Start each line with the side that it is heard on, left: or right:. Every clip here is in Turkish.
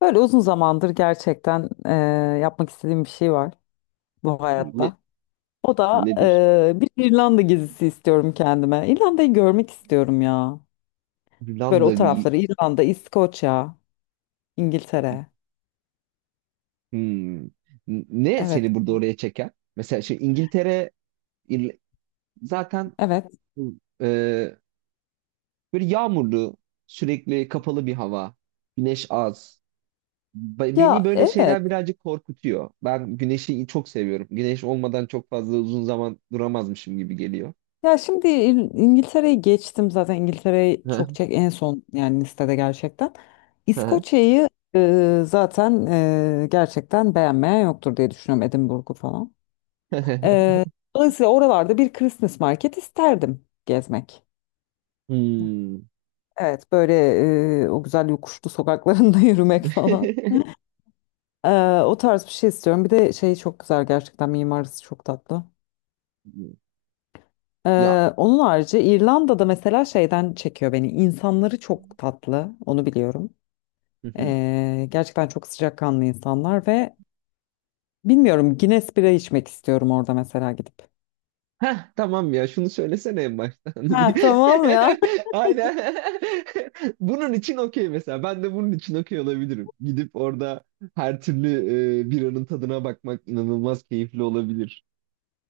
left: Böyle uzun zamandır gerçekten yapmak istediğim bir şey var bu
right: Ne,
left: hayatta. O da
right: Nedir?
left: bir İrlanda gezisi istiyorum kendime. İrlanda'yı görmek istiyorum ya. Böyle
right: Hollanda.
left: o tarafları İrlanda, İskoçya, İngiltere.
right: Hmm. Ne
left: Evet,
right: seni burada oraya çeker? Mesela şimdi İngiltere, İrl- zaten,
left: evet.
right: e, böyle yağmurlu, sürekli kapalı bir hava, güneş az. Beni
left: Ya
right: böyle
left: evet.
right: şeyler birazcık korkutuyor. Ben güneşi çok seviyorum. Güneş olmadan çok fazla uzun zaman duramazmışım gibi geliyor.
left: Ya şimdi İngiltere'yi geçtim zaten, İngiltere'yi çok çek en son yani listede gerçekten. İskoçya'yı zaten gerçekten beğenmeyen yoktur diye düşünüyorum, Edinburgh'u falan. Ee, dolayısıyla oralarda bir Christmas market isterdim gezmek.
right: Hmm.
left: Evet, böyle o güzel yokuşlu sokaklarında yürümek falan. Ee, o tarz bir şey istiyorum. Bir de şey çok güzel gerçekten, mimarisi çok tatlı.
right: Ya.
left: Onun harici İrlanda'da mesela şeyden çekiyor beni. İnsanları çok tatlı, onu biliyorum.
right: Hı hı.
left: Gerçekten çok sıcakkanlı insanlar ve bilmiyorum, Guinness bira içmek istiyorum orada mesela gidip.
right: Heh, tamam ya, şunu söylesene en baştan.
left: Ha, tamam ya.
right: Aynen. Bunun için okey mesela. Ben de bunun için okey olabilirim. Gidip orada her türlü, biranın tadına bakmak inanılmaz keyifli olabilir.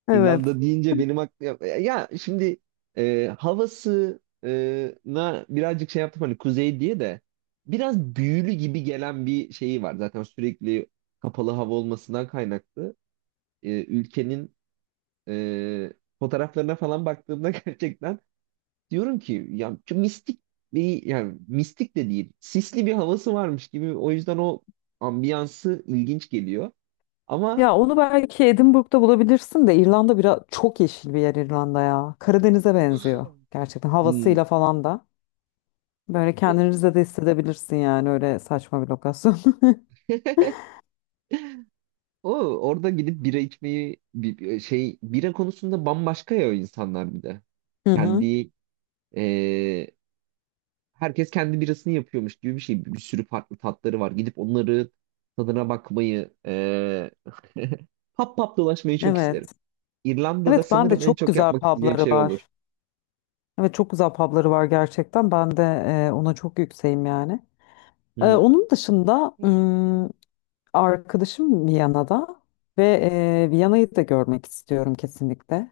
left: Evet.
right: İrlanda deyince benim aklıma... Ya, ya şimdi havası, e, na birazcık şey yaptım, hani kuzey diye de biraz büyülü gibi gelen bir şeyi var. Zaten sürekli kapalı hava olmasından kaynaklı. Ülkenin e, fotoğraflarına falan baktığımda gerçekten diyorum ki ya şu mistik bir, yani mistik de değil, sisli bir havası varmış gibi, o yüzden o ambiyansı ilginç geliyor ama.
left: Ya onu belki Edinburgh'da bulabilirsin de, İrlanda biraz çok yeşil bir yer İrlanda ya. Karadeniz'e benziyor gerçekten
right: hmm,
left: havasıyla falan da. Böyle kendinizi de hissedebilirsin yani, öyle saçma bir lokasyon.
right: O orada gidip bira içmeyi bira konusunda bambaşka ya o insanlar. Bir de
left: Hı hı.
right: kendi, e, herkes kendi birasını yapıyormuş gibi bir şey, bir sürü farklı tatları var, gidip onları tadına bakmayı, pap pap dolaşmayı çok isterim.
left: Evet.
right: İrlanda'da
left: Evet ben de,
right: sanırım en
left: çok
right: çok
left: güzel
right: yapmak isteyeceğim
left: pubları
right: şey olur.
left: var. Evet, çok güzel pubları var gerçekten. Ben de ona çok yükseğim yani.
right: Hı
left: E,
right: hı.
left: onun dışında arkadaşım Viyana'da ve Viyana'yı da görmek istiyorum kesinlikle.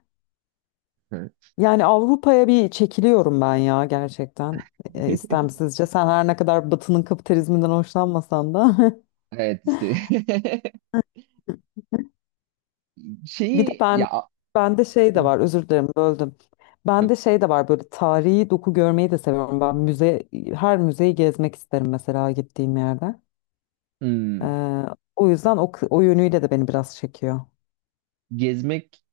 right: Hı.
left: Yani Avrupa'ya bir çekiliyorum ben ya gerçekten istemsizce. Sen her ne kadar Batı'nın kapitalizminden hoşlanmasan da.
right: Evet işte.
left: Bir de
right: Şeyi ya,
left: bende şey de
right: Hı.
left: var, özür dilerim, böldüm. Bende şey de var, böyle tarihi doku görmeyi de seviyorum. Ben her müzeyi gezmek isterim mesela gittiğim yerde.
right: Hmm.
left: Ee, o yüzden o yönüyle de beni biraz çekiyor.
right: Gezmek,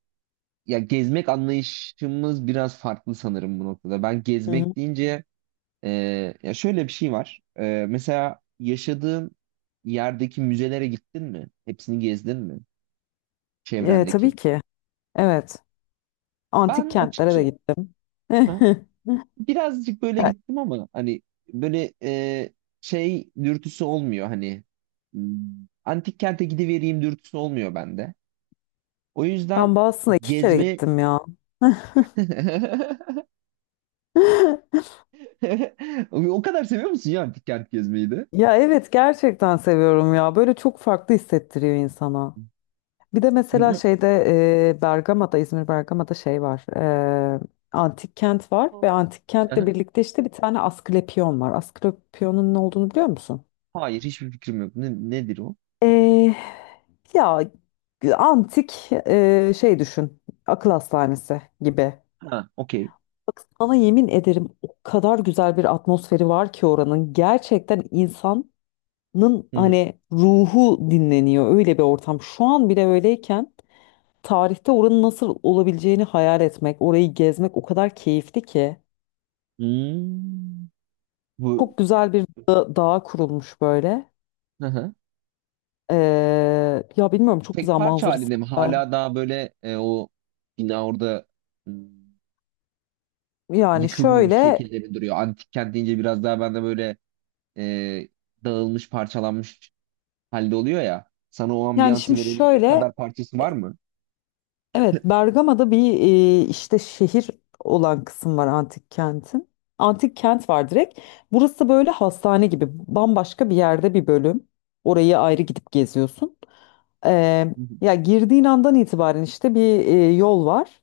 right: ya gezmek anlayışımız biraz farklı sanırım bu noktada. Ben
left: Hı hı.
right: gezmek deyince, e, ya şöyle bir şey var. Mesela yaşadığın yerdeki müzelere gittin mi? Hepsini gezdin mi?
left: Tabii
right: Çevrendeki.
left: ki. Evet. Antik
right: Ben
left: kentlere de
right: açıkçası
left: gittim.
right: birazcık böyle
left: Ya,
right: gittim ama hani böyle, şey dürtüsü olmuyor, hani, hmm, antik kente gidivereyim dürtüsü olmuyor bende. O
left: ben
right: yüzden
left: Boston'a iki kere
right: gezme
left: gittim ya.
right: o kadar seviyor musun ya antik kent gezmeyi de?
left: Ya evet gerçekten seviyorum ya. Böyle çok farklı hissettiriyor insana. Bir de
right: Hı
left: mesela
right: hı.
left: Bergama'da, İzmir Bergama'da şey var. e, antik kent var ve antik
right: Hı
left: kentle
right: hı.
left: birlikte işte bir tane Asklepion var. Asklepion'un ne olduğunu biliyor musun?
right: Hayır, hiçbir fikrim yok. Nedir o?
left: E, ya antik şey düşün. Akıl hastanesi gibi.
right: Ha, okey.
left: Bak sana yemin ederim, o kadar güzel bir atmosferi var ki oranın. Gerçekten insan nın
right: Hı hı.
left: hani ruhu dinleniyor, öyle bir ortam. Şu an bile öyleyken tarihte oranın nasıl olabileceğini hayal etmek, orayı gezmek o kadar keyifli ki.
right: Hmm. Bu.
left: Çok güzel bir da dağ kurulmuş böyle.
right: Hı hı.
left: Ya bilmiyorum, çok
right: Tek
left: güzel
right: parça
left: manzarası.
right: halinde mi?
left: Var.
right: Hala daha böyle, o bina orada, hmm,
left: Yani
right: yıkılmamış
left: şöyle
right: şekilde bir duruyor. Antik kent deyince biraz daha bende böyle, e, dağılmış, parçalanmış halde oluyor ya. Sana o
left: yani
right: ambiyansı
left: şimdi
right: verebilecek
left: şöyle,
right: kadar parçası var mı?
left: evet, Bergama'da bir işte şehir olan kısım var antik kentin. Antik kent var direkt. Burası böyle hastane gibi, bambaşka bir yerde bir bölüm. Orayı ayrı gidip geziyorsun. Eee,
right: Hı hı.
left: ya girdiğin andan itibaren işte bir yol var.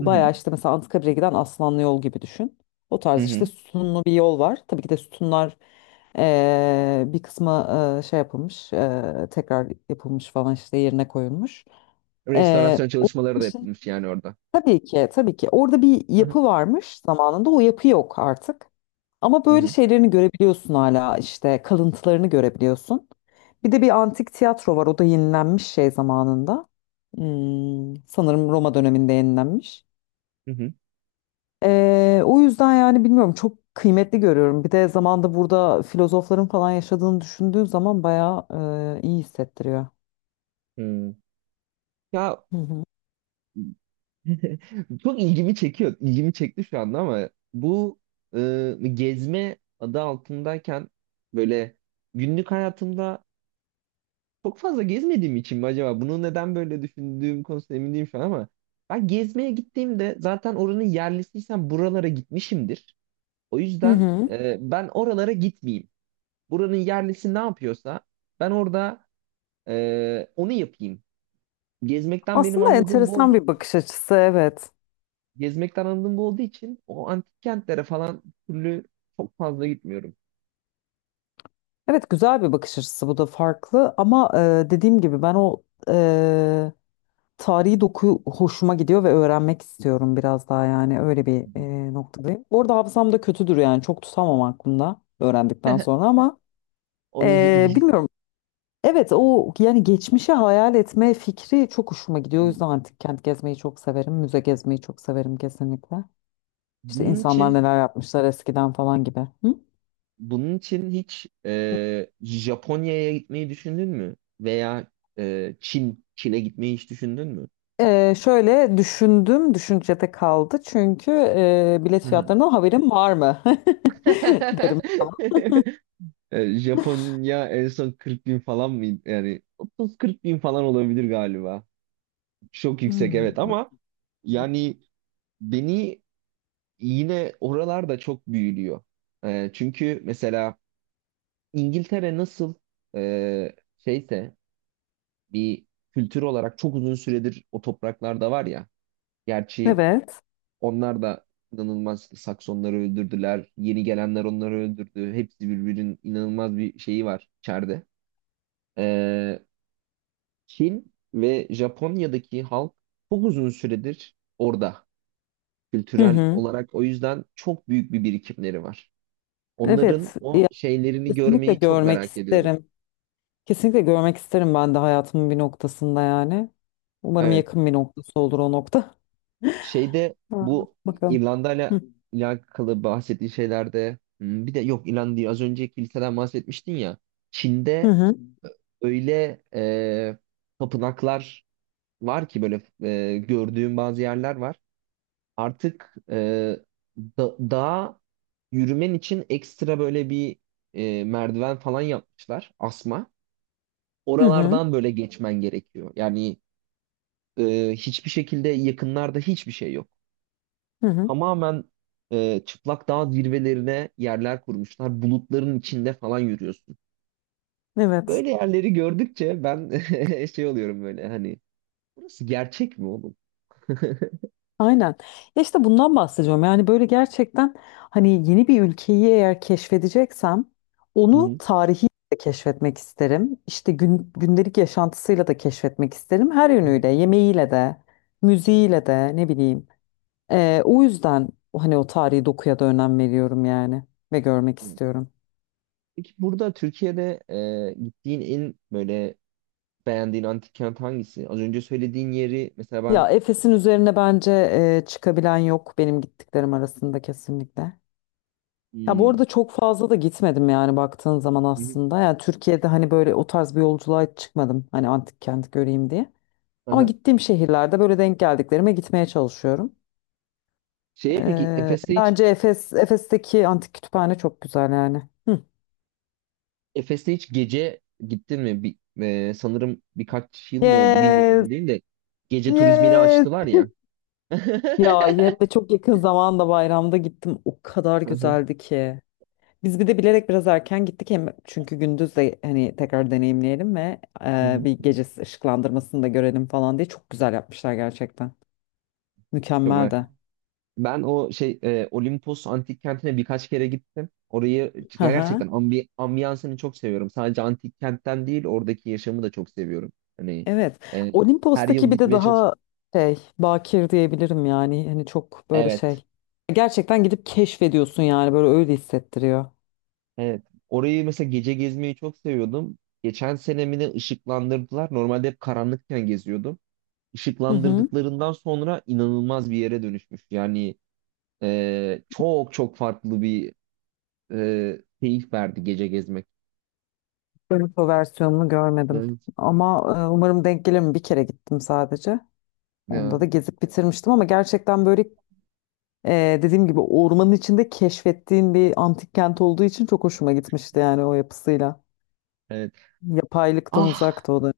right: Hı hı.
left: bayağı işte mesela Anıtkabir'e giden Aslanlı yol gibi düşün. O
right: Hı
left: tarz işte
right: hı.
left: sütunlu bir yol var. Tabii ki de sütunlar bir kısmı şey yapılmış, tekrar yapılmış falan, işte yerine koyulmuş.
right: Restorasyon
left: Onun
right: çalışmaları da
left: için
right: yapılmış yani orada.
left: Tabii ki, tabii ki. Orada bir
right: Hı hı.
left: yapı varmış zamanında. O yapı yok artık. Ama
right: Hı
left: böyle
right: hı.
left: şeylerini görebiliyorsun, hala işte kalıntılarını görebiliyorsun. Bir de bir antik tiyatro var. O da yenilenmiş şey zamanında. Sanırım Roma döneminde yenilenmiş.
right: Hı hı.
left: O yüzden yani bilmiyorum, çok kıymetli görüyorum. Bir de zamanda burada filozofların falan yaşadığını düşündüğün zaman bayağı iyi hissettiriyor.
right: Hı. Ya,
left: Hı hı.
right: çok ilgimi çekiyor. İlgimi çekti şu anda ama bu, gezme adı altındayken, böyle günlük hayatımda çok fazla gezmediğim için mi acaba? Bunu neden böyle düşündüğüm konusunda emin değilim şu an ama ben gezmeye gittiğimde zaten oranın yerlisiysem buralara gitmişimdir. O
left: Hı
right: yüzden,
left: hı.
right: ben oralara gitmeyeyim. Buranın yerlisi ne yapıyorsa ben orada, onu yapayım. Gezmekten benim
left: Aslında
right: anladığım bu olduğu
left: enteresan bir bakış açısı, evet.
right: Gezmekten anladığım bu olduğu için o antik kentlere falan türlü çok fazla gitmiyorum.
left: Evet, güzel bir bakış açısı, bu da farklı ama dediğim gibi, ben o e, tarihi doku hoşuma gidiyor ve öğrenmek istiyorum biraz daha, yani öyle bir noktadayım. Bu arada hafızam da kötüdür yani, çok tutamam aklımda öğrendikten sonra ama
right: Onu.
left: bilmiyorum. Evet, o yani geçmişi hayal etme fikri çok hoşuma gidiyor. O yüzden antik kent gezmeyi çok severim. Müze gezmeyi çok severim kesinlikle. İşte
right: bunun
left: insanlar
right: için
left: neler yapmışlar eskiden falan gibi. Hı?
right: Bunun için hiç, Japonya'ya gitmeyi düşündün mü? Veya Çin'e gitmeyi hiç düşündün mü?
left: Şöyle düşündüm, düşüncede kaldı. Çünkü bilet
right: Hı hı.
left: fiyatlarından haberim var mı? derim.
right: Japonya en son 40 bin falan mıydı? Yani 30-40 bin falan olabilir galiba. Çok yüksek,
left: Hmm.
right: evet, ama yani beni yine oralarda çok büyülüyor. Çünkü mesela İngiltere nasıl, şeyse, bir kültür olarak çok uzun süredir o topraklarda var ya. Gerçi
left: Evet.
right: onlar da inanılmaz işte, Saksonları öldürdüler, yeni gelenler onları öldürdü, hepsi birbirinin inanılmaz bir şeyi var içeride. Ee, Çin ve Japonya'daki halk çok uzun süredir orada,
left: Hı
right: kültürel
left: hı.
right: olarak. O yüzden çok büyük bir birikimleri var. Onların
left: Evet.
right: o
left: Ya,
right: şeylerini
left: kesinlikle
right: görmeyi çok
left: görmek
right: merak ediyorum.
left: isterim. Kesinlikle görmek isterim ben de hayatımın bir noktasında yani. Umarım
right: Evet.
left: yakın bir noktası olur o nokta.
right: Şeyde,
left: Ha,
right: bu
left: bakalım.
right: İrlanda'yla
left: Hı
right: alakalı bahsettiğin şeylerde, hmm, bir de yok, İrlanda değil, az önce kiliseden bahsetmiştin ya. Çin'de
left: hı.
right: öyle, tapınaklar var ki böyle, gördüğüm bazı yerler var. Artık, dağa yürümen için ekstra böyle bir, merdiven falan yapmışlar, asma.
left: Hı hı. Hı hı.
right: Oralardan böyle geçmen gerekiyor. Yani, hiçbir şekilde yakınlarda hiçbir şey yok.
left: Hı hı.
right: Tamamen, çıplak dağ zirvelerine yerler kurmuşlar. Bulutların içinde falan yürüyorsun.
left: Evet.
right: Böyle yerleri gördükçe ben şey oluyorum böyle hani, burası gerçek mi oğlum? Hı
left: Aynen. Ya işte bundan bahsediyorum. Yani böyle gerçekten hani, yeni bir ülkeyi eğer keşfedeceksem onu
right: hı.
left: tarihi de keşfetmek isterim. İşte gündelik yaşantısıyla da keşfetmek isterim. Her
right: Hı.
left: yönüyle, yemeğiyle de, müziğiyle de, ne bileyim. O yüzden hani o tarihi dokuya da önem veriyorum yani, ve görmek istiyorum.
right: Peki burada Türkiye'de, gittiğin en böyle beğendiğin antik kent hangisi? Az önce söylediğin yeri mesela ben.
left: Ya, Efes'in üzerine bence çıkabilen yok benim gittiklerim arasında kesinlikle. Ya bu
right: Hmm.
left: arada çok fazla da gitmedim yani, baktığın zaman
right: Hı hı.
left: aslında. Yani Türkiye'de hani böyle o tarz bir yolculuğa hiç çıkmadım. Hani antik kent göreyim diye. Ama
right: Aha.
left: gittiğim şehirlerde böyle denk geldiklerime gitmeye çalışıyorum.
right: Şeye, peki
left: Ee, bence Efes'teki antik kütüphane çok güzel yani. Hı.
right: Efes'te hiç gece gittin mi? Sanırım birkaç yıl mı oldu
left: Yes,
right: bilmiyorum değil de, gece turizmini
left: yes.
right: açtılar ya.
left: Ya hem de çok yakın zamanda, bayramda gittim. O kadar
right: Hı hı.
left: güzeldi ki. Biz bir de bilerek biraz erken gittik hem, çünkü gündüz de hani tekrar deneyimleyelim ve
right: Hı hı.
left: bir gece ışıklandırmasını da görelim falan diye, çok güzel yapmışlar gerçekten.
right: Çok
left: Mükemmel
right: merak.
left: de.
right: Ben Olimpos antik kentine birkaç kere gittim. Orayı
left: Hı hı.
right: gerçekten ambiyansını çok seviyorum. Sadece antik kentten değil, oradaki yaşamı da çok seviyorum. Hani,
left: Evet.
right: e, her
left: Olimpos'taki
right: yıl
left: bir de
right: gitmeye çalış.
left: daha şey, bakir diyebilirim yani, hani çok böyle
right: Evet,
left: şey. Gerçekten gidip keşfediyorsun yani, böyle öyle hissettiriyor.
right: evet. Orayı mesela gece gezmeyi çok seviyordum. Geçen senemini ışıklandırdılar. Normalde hep karanlıkken geziyordum.
left: Hı hı.
right: Işıklandırdıklarından sonra inanılmaz bir yere dönüşmüş. Yani, çok çok farklı bir, keyif verdi gece gezmek.
left: Ben o versiyonunu görmedim
right: Evet.
left: ama umarım denk gelirim, bir kere gittim sadece.
right: Ya,
left: Onda da gezip bitirmiştim ama gerçekten böyle dediğim gibi, ormanın içinde keşfettiğin bir antik kent olduğu için çok hoşuma gitmişti yani, o yapısıyla.
right: evet.
left: Yapaylıktan
right: Ah.
left: uzaktı o da.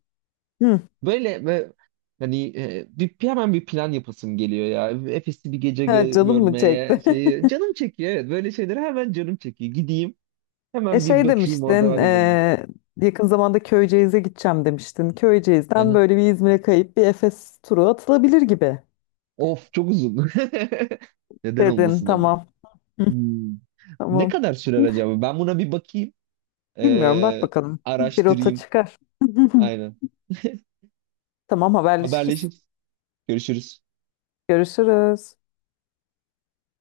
left: Hı.
right: Böyle, ve hani, hemen bir plan yapasım geliyor ya. Efes'i bir gece
left: Ha, canım mı
right: görmeye
left: çekti?
right: şeyi canım çekiyor, evet. Böyle şeylere hemen canım çekiyor. Gideyim
left: E
right: hemen bir
left: şey
right: bakayım, orada
left: demiştin,
right: ben de bulunayım.
left: yakın zamanda Köyceğiz'e gideceğim demiştin.
right: Hı
left: Köyceğiz'den
right: hı.
left: böyle bir İzmir'e kayıp bir Efes turu atılabilir gibi
right: Of, çok uzun. Neden
left: dedin.
right: olmasın ama.
left: Tamam,
right: Hmm. Ne
left: tamam.
right: kadar sürer acaba? Ben buna bir bakayım.
left: Bilmiyorum, bak
right: Ee,
left: bakalım. Bir rota
right: Araştırayım.
left: çıkar.
right: Aynen.
left: Tamam, haberleşiriz.
right: Haberleşiriz. Görüşürüz.
left: Görüşürüz.